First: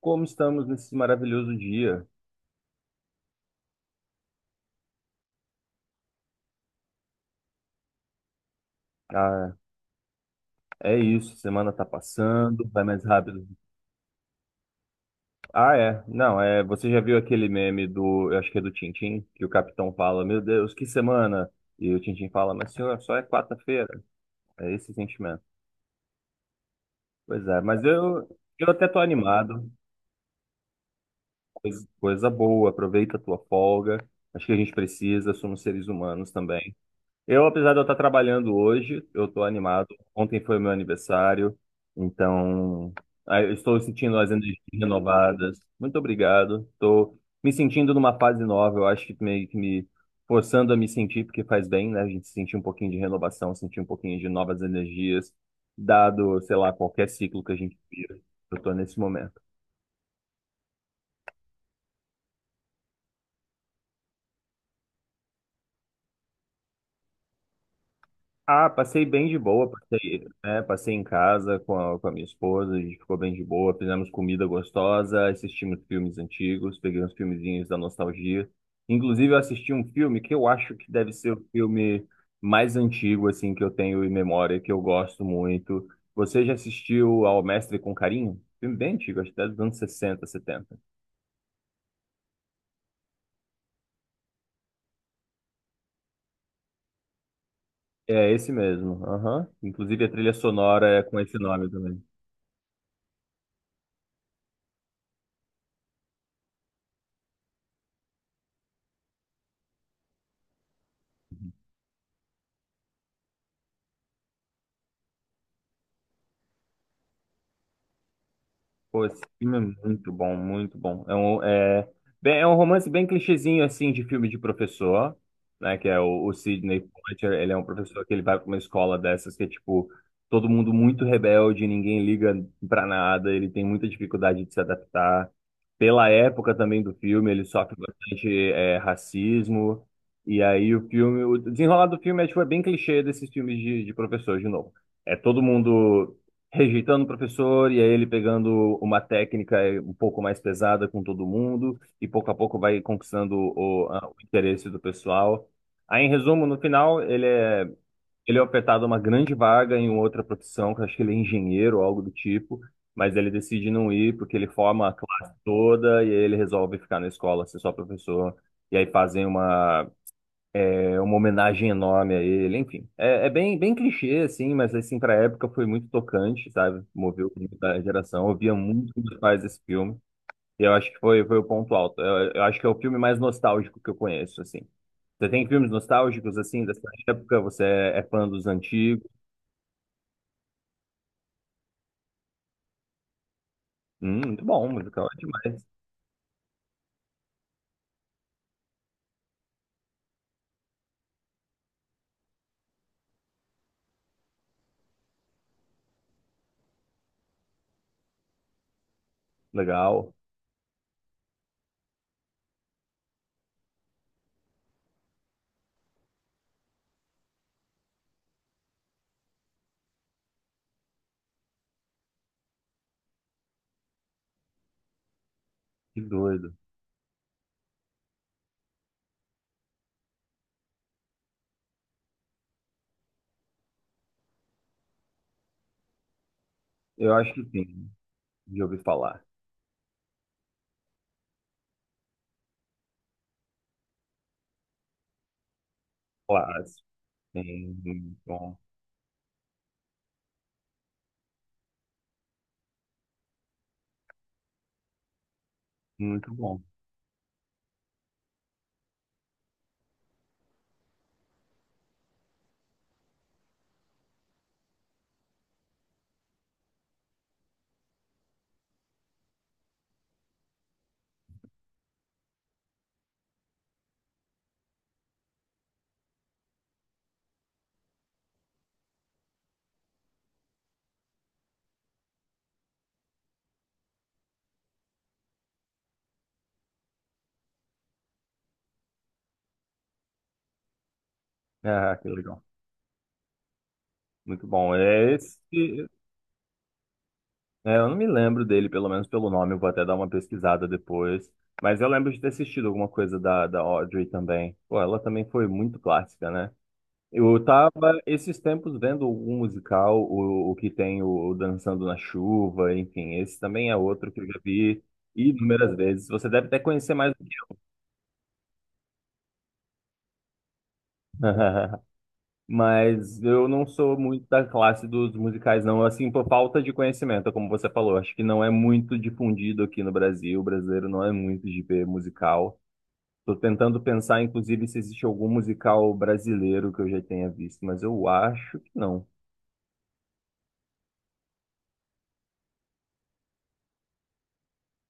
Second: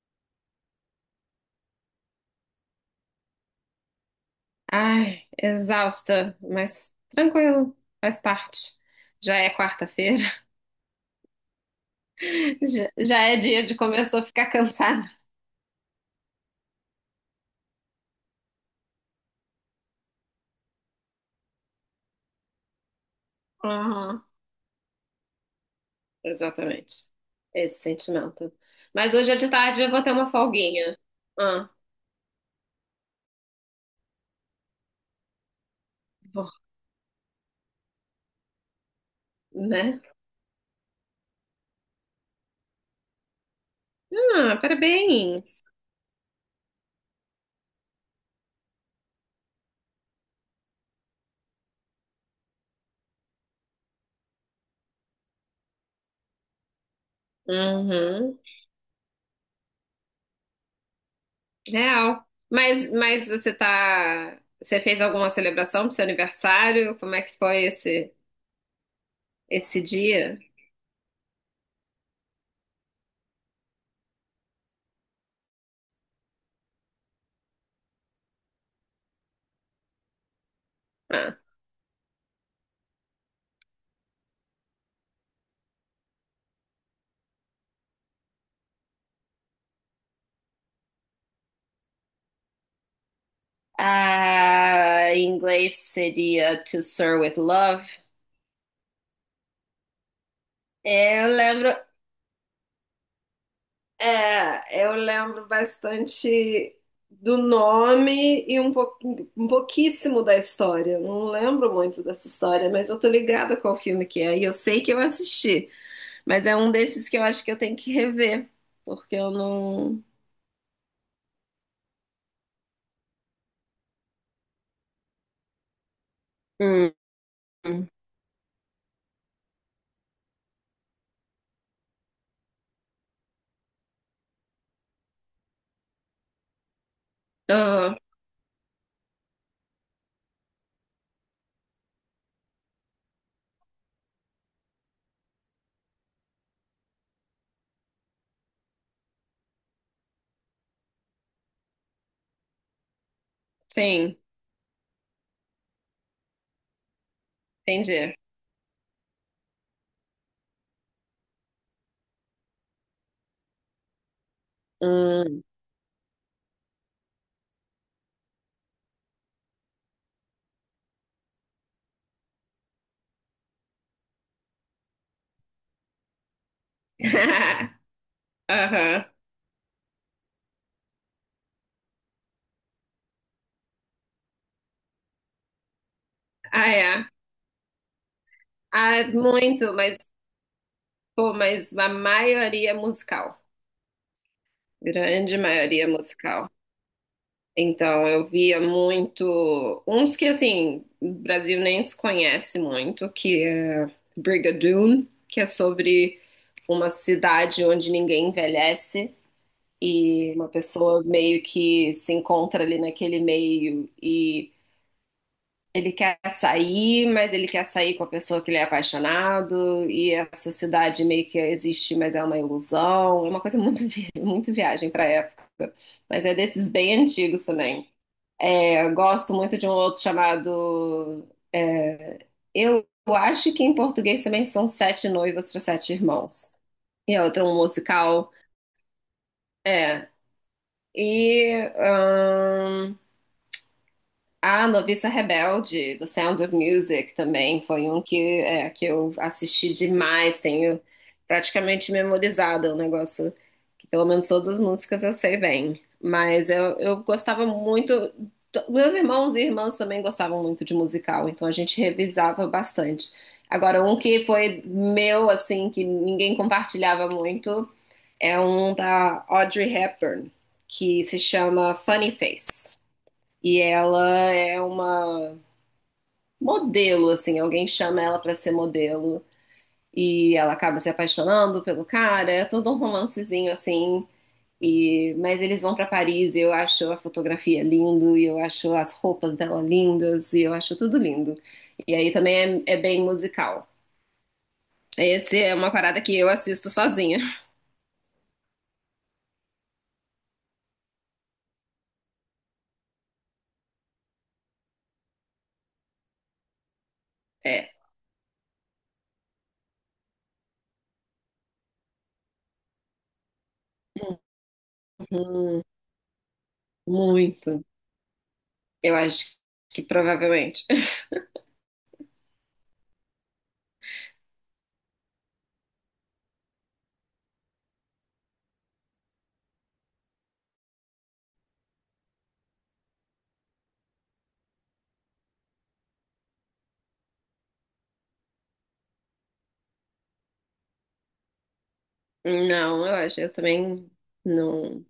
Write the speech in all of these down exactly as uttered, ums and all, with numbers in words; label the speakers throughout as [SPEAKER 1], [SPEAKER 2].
[SPEAKER 1] Como estamos nesse maravilhoso dia?
[SPEAKER 2] Ai, exausta, mas tranquilo, faz parte. Já é
[SPEAKER 1] Ah,
[SPEAKER 2] quarta-feira,
[SPEAKER 1] é isso, semana tá passando, vai
[SPEAKER 2] já,
[SPEAKER 1] mais
[SPEAKER 2] já é
[SPEAKER 1] rápido.
[SPEAKER 2] dia de começar a ficar cansada.
[SPEAKER 1] Ah, é. Não, é, você já viu aquele meme do, eu acho que é do Tintim, que o capitão fala: "Meu Deus, que semana!" E o Tintim fala: "Mas senhor, só é quarta-feira."
[SPEAKER 2] Aham,
[SPEAKER 1] É esse sentimento.
[SPEAKER 2] exatamente.
[SPEAKER 1] Pois é, mas
[SPEAKER 2] Esse
[SPEAKER 1] eu
[SPEAKER 2] sentimento.
[SPEAKER 1] eu até tô
[SPEAKER 2] Mas hoje é de
[SPEAKER 1] animado.
[SPEAKER 2] tarde eu vou ter uma folguinha. Ah,
[SPEAKER 1] Coisa, coisa boa, aproveita a tua folga. Acho que a gente precisa, somos seres humanos
[SPEAKER 2] vou,
[SPEAKER 1] também. Eu, apesar de eu estar trabalhando hoje, eu estou animado.
[SPEAKER 2] né?
[SPEAKER 1] Ontem foi meu aniversário, então ah, eu estou sentindo as energias
[SPEAKER 2] Ah,
[SPEAKER 1] renovadas.
[SPEAKER 2] parabéns.
[SPEAKER 1] Muito obrigado. Estou me sentindo numa fase nova. Eu acho que meio que me forçando a me sentir, porque faz bem, né? A gente sentir um pouquinho de renovação, sentir um pouquinho de novas energias, dado, sei lá, qualquer ciclo que a gente vive.
[SPEAKER 2] Uhum,
[SPEAKER 1] Eu estou nesse momento.
[SPEAKER 2] real. Mas, mas você tá, você fez alguma celebração pro seu aniversário? Como é que foi esse,
[SPEAKER 1] Ah, passei bem de boa,
[SPEAKER 2] esse
[SPEAKER 1] passei,
[SPEAKER 2] dia?
[SPEAKER 1] né, passei em casa com a, com a minha esposa, a gente ficou bem de boa, fizemos comida gostosa, assistimos filmes antigos, peguei uns filmezinhos da nostalgia. Inclusive, eu assisti um filme que eu acho que deve ser
[SPEAKER 2] Ah.
[SPEAKER 1] o filme mais antigo, assim, que eu tenho em memória, que eu gosto muito. Você já assistiu ao Mestre com Carinho? Filme bem antigo, acho que é dos anos sessenta, setenta.
[SPEAKER 2] Ah, em inglês seria To Sir with Love.
[SPEAKER 1] É esse mesmo, aham. Inclusive, a trilha sonora é com
[SPEAKER 2] É, eu
[SPEAKER 1] esse
[SPEAKER 2] lembro,
[SPEAKER 1] nome também.
[SPEAKER 2] é, eu lembro bastante do nome e um, pou- um pouquíssimo da história. Eu não lembro muito dessa história, mas eu tô ligada qual filme que é. E eu sei que eu assisti, mas é um desses que eu acho que eu tenho que rever,
[SPEAKER 1] Pô,
[SPEAKER 2] porque
[SPEAKER 1] esse
[SPEAKER 2] eu
[SPEAKER 1] filme é
[SPEAKER 2] não.
[SPEAKER 1] muito bom, muito bom. É um, é, bem, é um romance bem clichêzinho, assim, de filme de professor, né? Que é o, o Sidney
[SPEAKER 2] Hum.
[SPEAKER 1] Poitier, ele é um professor que ele vai pra uma escola dessas que é, tipo, todo mundo muito rebelde, ninguém liga pra nada, ele tem muita dificuldade de se adaptar. Pela época também do filme, ele sofre
[SPEAKER 2] Ah,
[SPEAKER 1] bastante, é, racismo. E aí o filme, o desenrolar do filme é, tipo, é bem clichê desses filmes de, de professor, de novo. É todo mundo rejeitando o professor e aí ele pegando uma técnica eh, um pouco mais pesada com todo mundo e pouco a pouco vai conquistando o, a- o
[SPEAKER 2] sim,
[SPEAKER 1] interesse do pessoal. Aí, em resumo, no final, ele é,
[SPEAKER 2] entendi.
[SPEAKER 1] ele é ofertado uma grande vaga em outra profissão, que eu acho que ele é engenheiro ou algo do tipo, mas ele decide não ir porque ele forma a classe
[SPEAKER 2] Hum.
[SPEAKER 1] toda e aí ele resolve ficar na escola, ser só professor, e aí fazem uma é uma homenagem enorme a ele, enfim. É, é bem, bem clichê, assim, mas assim, pra época foi muito tocante, sabe? Moveu muita geração. Eu via muito com
[SPEAKER 2] Aham.
[SPEAKER 1] meus pais esse filme. E eu acho que foi, foi o ponto alto. Eu, eu acho que é o filme mais nostálgico que eu conheço, assim. Você tem filmes nostálgicos, assim,
[SPEAKER 2] Ah,
[SPEAKER 1] dessa
[SPEAKER 2] é.
[SPEAKER 1] época? Você é, é fã dos
[SPEAKER 2] Ah,
[SPEAKER 1] antigos?
[SPEAKER 2] muito, mas pô, mas a maioria é musical,
[SPEAKER 1] Hum, muito bom, musical é
[SPEAKER 2] grande
[SPEAKER 1] demais.
[SPEAKER 2] maioria é musical. Então, eu via muito. Uns que, assim, o Brasil nem se conhece muito, que é Brigadoon, que é sobre uma cidade onde ninguém envelhece
[SPEAKER 1] Legal.
[SPEAKER 2] e uma pessoa meio que se encontra ali naquele meio e ele quer sair, mas ele quer sair com a pessoa que ele é apaixonado, e essa cidade meio que existe, mas é uma ilusão. É uma coisa muito, vi- muito viagem pra época.
[SPEAKER 1] Que
[SPEAKER 2] Mas é
[SPEAKER 1] doido.
[SPEAKER 2] desses bem antigos também. É, eu gosto muito de um outro chamado. Eu acho que em português também são Sete Noivas para Sete Irmãos.
[SPEAKER 1] Eu
[SPEAKER 2] E é
[SPEAKER 1] acho que
[SPEAKER 2] outro um
[SPEAKER 1] sim,
[SPEAKER 2] musical.
[SPEAKER 1] de ouvir falar.
[SPEAKER 2] É. E. A Noviça Rebelde, do Sound of
[SPEAKER 1] Clássico.
[SPEAKER 2] Music, também
[SPEAKER 1] Sim,
[SPEAKER 2] foi um
[SPEAKER 1] muito
[SPEAKER 2] que,
[SPEAKER 1] bom.
[SPEAKER 2] é, que eu assisti demais, tenho praticamente memorizado, é um negócio que pelo menos todas as músicas eu sei bem.
[SPEAKER 1] Muito
[SPEAKER 2] Mas
[SPEAKER 1] bom.
[SPEAKER 2] eu, eu gostava muito, t- meus irmãos e irmãs também gostavam muito de musical, então a gente revisava bastante. Agora, um que foi meu, assim, que ninguém compartilhava muito, é um da Audrey Hepburn, que se chama Funny Face. E ela é uma modelo, assim, alguém chama ela pra ser modelo e ela acaba se apaixonando pelo cara, é todo um romancezinho assim. E mas eles vão pra Paris e eu acho a fotografia lindo e eu acho as roupas dela lindas e eu acho tudo lindo. E
[SPEAKER 1] Ah, que
[SPEAKER 2] aí
[SPEAKER 1] legal.
[SPEAKER 2] também é, é bem musical.
[SPEAKER 1] Muito bom. É esse.
[SPEAKER 2] Esse é uma parada que eu assisto sozinha.
[SPEAKER 1] É, eu não me lembro dele, pelo menos pelo nome, eu vou até dar uma pesquisada depois. Mas eu lembro de ter assistido alguma coisa da, da Audrey também. Pô, ela também foi muito clássica, né? Eu tava
[SPEAKER 2] É.
[SPEAKER 1] esses tempos vendo um musical, o, o que tem o Dançando na Chuva, enfim, esse também é outro que eu já vi
[SPEAKER 2] Uhum,
[SPEAKER 1] inúmeras vezes. Você deve até conhecer mais do que
[SPEAKER 2] muito. Eu acho que provavelmente.
[SPEAKER 1] eu. Mas eu não sou muito da classe dos musicais, não. Assim, por falta de conhecimento, como você falou. Acho que não é muito difundido aqui no Brasil. O brasileiro não é muito de ver musical. Tô tentando pensar, inclusive, se existe algum musical brasileiro que eu já tenha visto, mas eu acho que não.
[SPEAKER 2] Não, eu acho, eu também não.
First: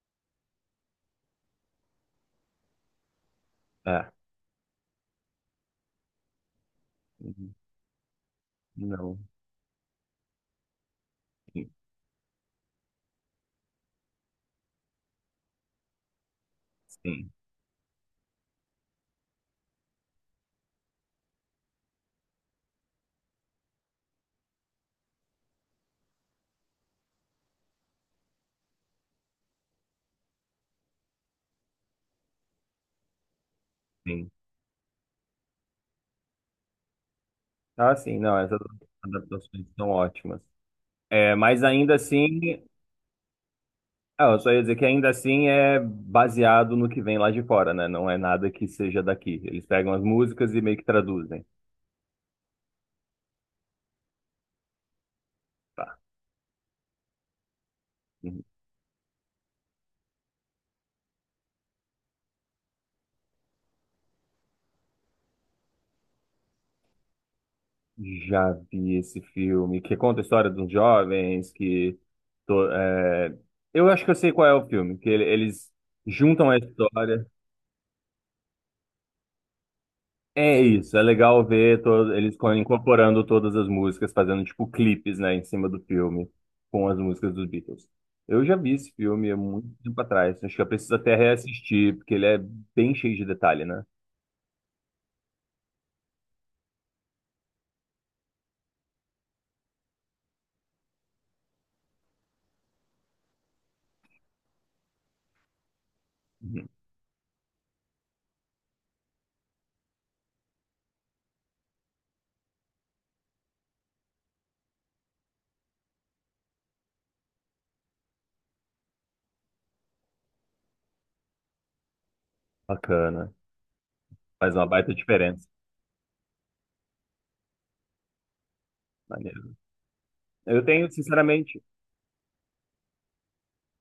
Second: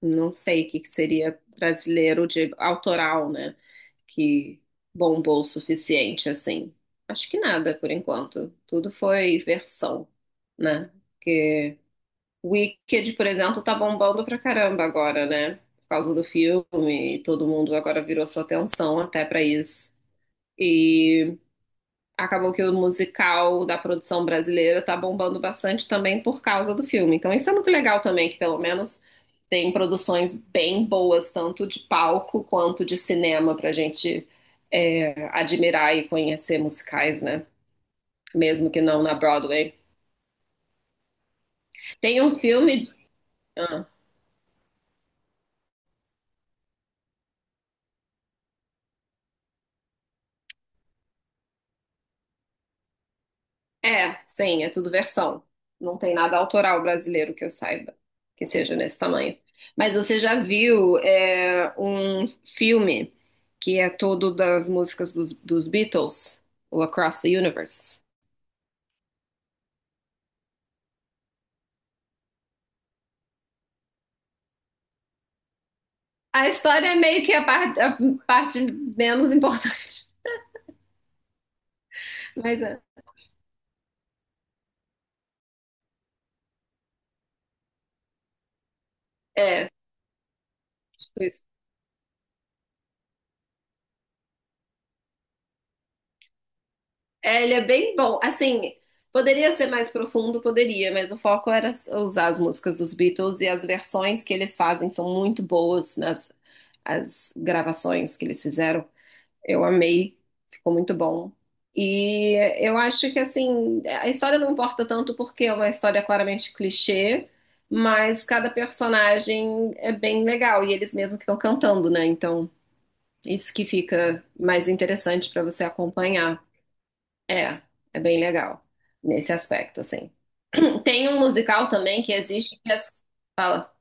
[SPEAKER 2] Não sei o que que seria brasileiro de autoral, né?
[SPEAKER 1] É,
[SPEAKER 2] Que bombou o suficiente, assim. Acho que
[SPEAKER 1] uhum,
[SPEAKER 2] nada, por enquanto. Tudo
[SPEAKER 1] não.
[SPEAKER 2] foi versão, né?
[SPEAKER 1] Sim,
[SPEAKER 2] Porque Wicked, por exemplo, tá bombando pra caramba agora, né? Por causa do filme,
[SPEAKER 1] sim.
[SPEAKER 2] todo mundo agora virou sua atenção até pra isso. E acabou que o musical da produção brasileira tá bombando bastante também por causa do filme. Então isso é muito legal também, que pelo menos tem produções bem boas, tanto de palco quanto de cinema, pra gente
[SPEAKER 1] sim.
[SPEAKER 2] é, admirar e conhecer musicais, né?
[SPEAKER 1] Ah, sim, não. Essas
[SPEAKER 2] Mesmo que não na
[SPEAKER 1] adaptações
[SPEAKER 2] Broadway.
[SPEAKER 1] são ótimas. É, mas ainda
[SPEAKER 2] Tem um
[SPEAKER 1] assim.
[SPEAKER 2] filme. Ah,
[SPEAKER 1] Ah, eu só ia dizer que ainda assim é baseado no que vem lá de fora, né? Não é nada que seja daqui. Eles pegam as músicas e meio que traduzem.
[SPEAKER 2] é, sim, é tudo versão.
[SPEAKER 1] Tá.
[SPEAKER 2] Não tem nada autoral brasileiro que eu saiba que seja nesse tamanho. Mas você já viu é, um filme que é todo das músicas dos, dos Beatles, o Across the Universe?
[SPEAKER 1] Já vi esse filme que conta a história de uns jovens que. to- é, Eu acho que eu sei qual é o filme, que ele- eles
[SPEAKER 2] A
[SPEAKER 1] juntam a
[SPEAKER 2] história é
[SPEAKER 1] história.
[SPEAKER 2] meio que a, par- a parte menos importante,
[SPEAKER 1] É isso, é legal ver to- eles co-
[SPEAKER 2] mas é,
[SPEAKER 1] incorporando todas as músicas, fazendo tipo clipes, né, em cima do filme, com as músicas dos Beatles. Eu já vi esse filme há muito
[SPEAKER 2] é,
[SPEAKER 1] tempo atrás, acho que eu preciso até
[SPEAKER 2] tipo isso.
[SPEAKER 1] reassistir, porque ele é bem cheio de detalhe, né?
[SPEAKER 2] É, ele é bem bom. Assim, poderia ser mais profundo, poderia, mas o foco era s- usar as músicas dos Beatles e as versões que eles fazem são muito boas nas
[SPEAKER 1] Uhum.
[SPEAKER 2] as gravações que eles fizeram. Eu amei, ficou muito bom. E eu acho que assim, a história não importa tanto porque é uma história claramente clichê, mas cada personagem é bem legal e eles mesmos que estão cantando, né? Então,
[SPEAKER 1] Bacana,
[SPEAKER 2] isso que fica
[SPEAKER 1] faz uma
[SPEAKER 2] mais
[SPEAKER 1] baita
[SPEAKER 2] interessante para
[SPEAKER 1] diferença.
[SPEAKER 2] você acompanhar. É, é bem legal nesse
[SPEAKER 1] Maneiro.
[SPEAKER 2] aspecto, assim.
[SPEAKER 1] Eu tenho,
[SPEAKER 2] Tem um
[SPEAKER 1] sinceramente,
[SPEAKER 2] musical também que existe que as- fala,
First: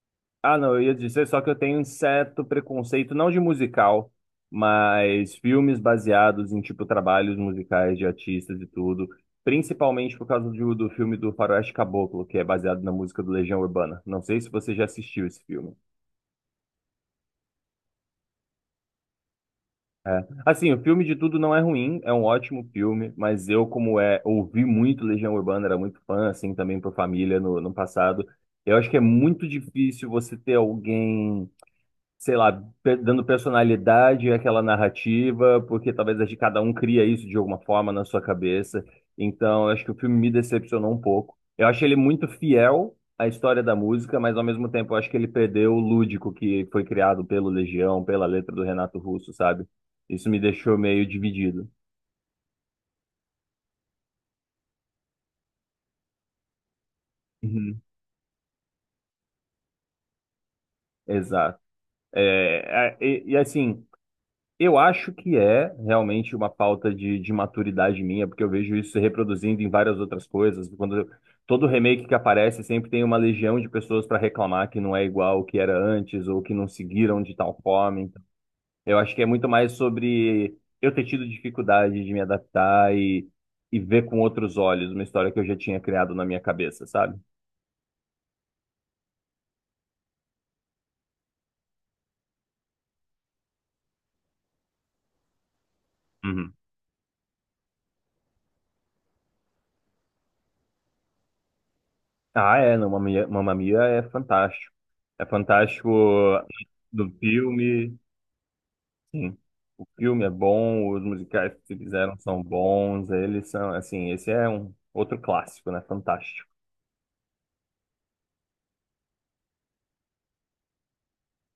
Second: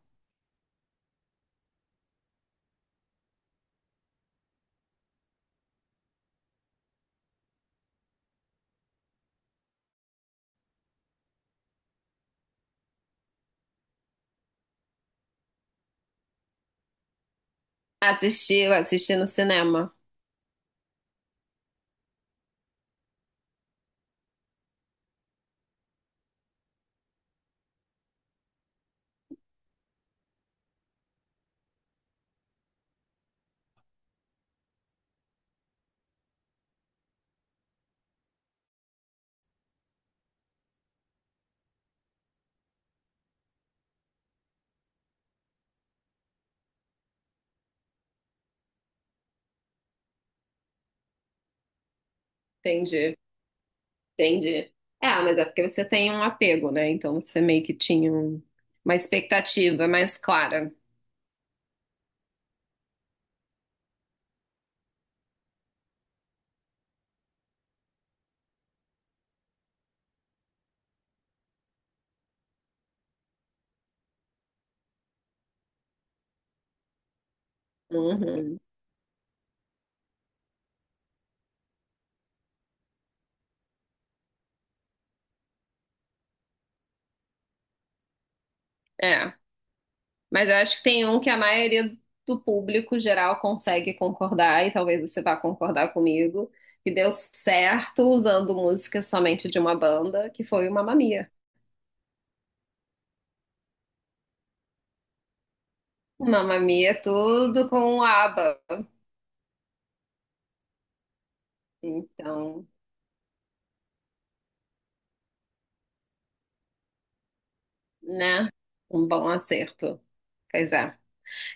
[SPEAKER 1] Ah, não, eu ia dizer só que eu tenho um certo preconceito, não de musical, mas filmes baseados em, tipo, trabalhos musicais de artistas e tudo. Principalmente por causa do, do filme do Faroeste Caboclo, que é baseado na música do Legião Urbana. Não sei se você já assistiu esse filme.
[SPEAKER 2] assistiu, assisti no cinema.
[SPEAKER 1] Assim, o filme de tudo não é ruim, é um ótimo filme, mas eu, como é, ouvi muito Legião Urbana, era muito fã, assim, também por família no, no passado. Eu acho que é muito difícil você ter alguém. Sei lá, pe- dando personalidade àquela narrativa, porque talvez a de cada um cria isso de alguma forma na sua cabeça. Então, eu acho que o filme me decepcionou um pouco. Eu achei ele muito fiel à história da música, mas ao mesmo tempo eu acho que ele perdeu o lúdico que foi criado pelo Legião, pela letra do Renato Russo, sabe? Isso me deixou meio dividido.
[SPEAKER 2] Entendi, entendi. É, mas é porque você tem um apego, né? Então você meio que
[SPEAKER 1] Uhum.
[SPEAKER 2] tinha um- uma expectativa mais clara.
[SPEAKER 1] Exato. É, a- e, e, assim, Eu acho que é realmente uma falta de, de maturidade minha, porque eu vejo isso se reproduzindo em várias outras coisas. Quando eu- todo remake que aparece, sempre tem uma legião de pessoas para reclamar que não é igual o que era antes ou que não seguiram de tal forma. Então,
[SPEAKER 2] Uhum.
[SPEAKER 1] eu acho que é muito mais sobre eu ter tido dificuldade de me adaptar e, e ver com outros olhos uma história que eu já tinha criado na minha cabeça, sabe?
[SPEAKER 2] É, mas eu acho que tem um que a maioria do público geral consegue concordar, e talvez você vá concordar comigo,
[SPEAKER 1] Uhum.
[SPEAKER 2] que deu certo usando música somente de uma banda, que foi o Mamma Mia.
[SPEAKER 1] Ah, é, não, Mamma Mia Mamma Mia é fantástico. É fantástico
[SPEAKER 2] Mamma Mia é
[SPEAKER 1] do
[SPEAKER 2] tudo
[SPEAKER 1] filme.
[SPEAKER 2] com o ABBA.
[SPEAKER 1] Sim. O filme é bom, os musicais que se fizeram são
[SPEAKER 2] Então,
[SPEAKER 1] bons, eles são, assim, esse é um outro clássico, né? Fantástico.
[SPEAKER 2] né? Um bom acerto. Pois é.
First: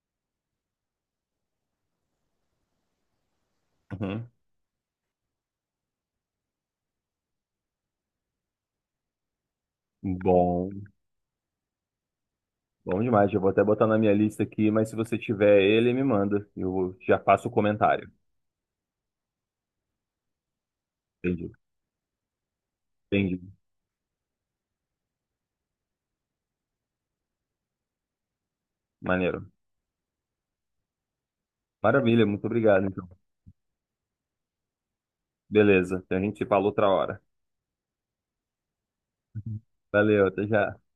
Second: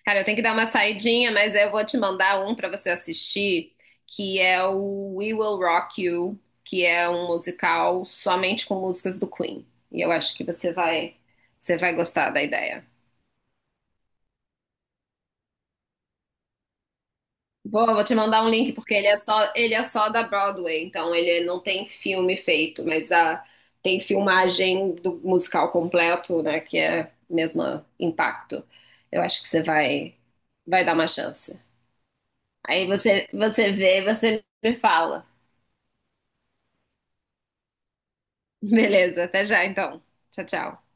[SPEAKER 2] Cara, eu tenho que dar uma saidinha, mas eu vou te mandar um pra você assistir,
[SPEAKER 1] Uhum.
[SPEAKER 2] que é o We Will Rock You, que é um musical somente com músicas do Queen. E eu acho que
[SPEAKER 1] Bom,
[SPEAKER 2] você vai, você vai gostar da ideia.
[SPEAKER 1] bom demais. Eu vou até botar na minha lista aqui, mas se você tiver ele, me manda. Eu já faço o
[SPEAKER 2] Vou, vou
[SPEAKER 1] comentário.
[SPEAKER 2] te mandar um link porque ele é só ele é só da Broadway, então ele
[SPEAKER 1] Entendi.
[SPEAKER 2] não tem filme feito, mas
[SPEAKER 1] Entendi.
[SPEAKER 2] a, tem filmagem do musical completo, né, que é o mesmo impacto. Eu acho
[SPEAKER 1] Maneiro.
[SPEAKER 2] que você vai vai dar uma chance.
[SPEAKER 1] Maravilha, muito obrigado,
[SPEAKER 2] Aí
[SPEAKER 1] então.
[SPEAKER 2] você você vê, você me fala.
[SPEAKER 1] Beleza, então a gente se fala outra hora.
[SPEAKER 2] Beleza, até já então.
[SPEAKER 1] Valeu,
[SPEAKER 2] Tchau,
[SPEAKER 1] até já.
[SPEAKER 2] tchau.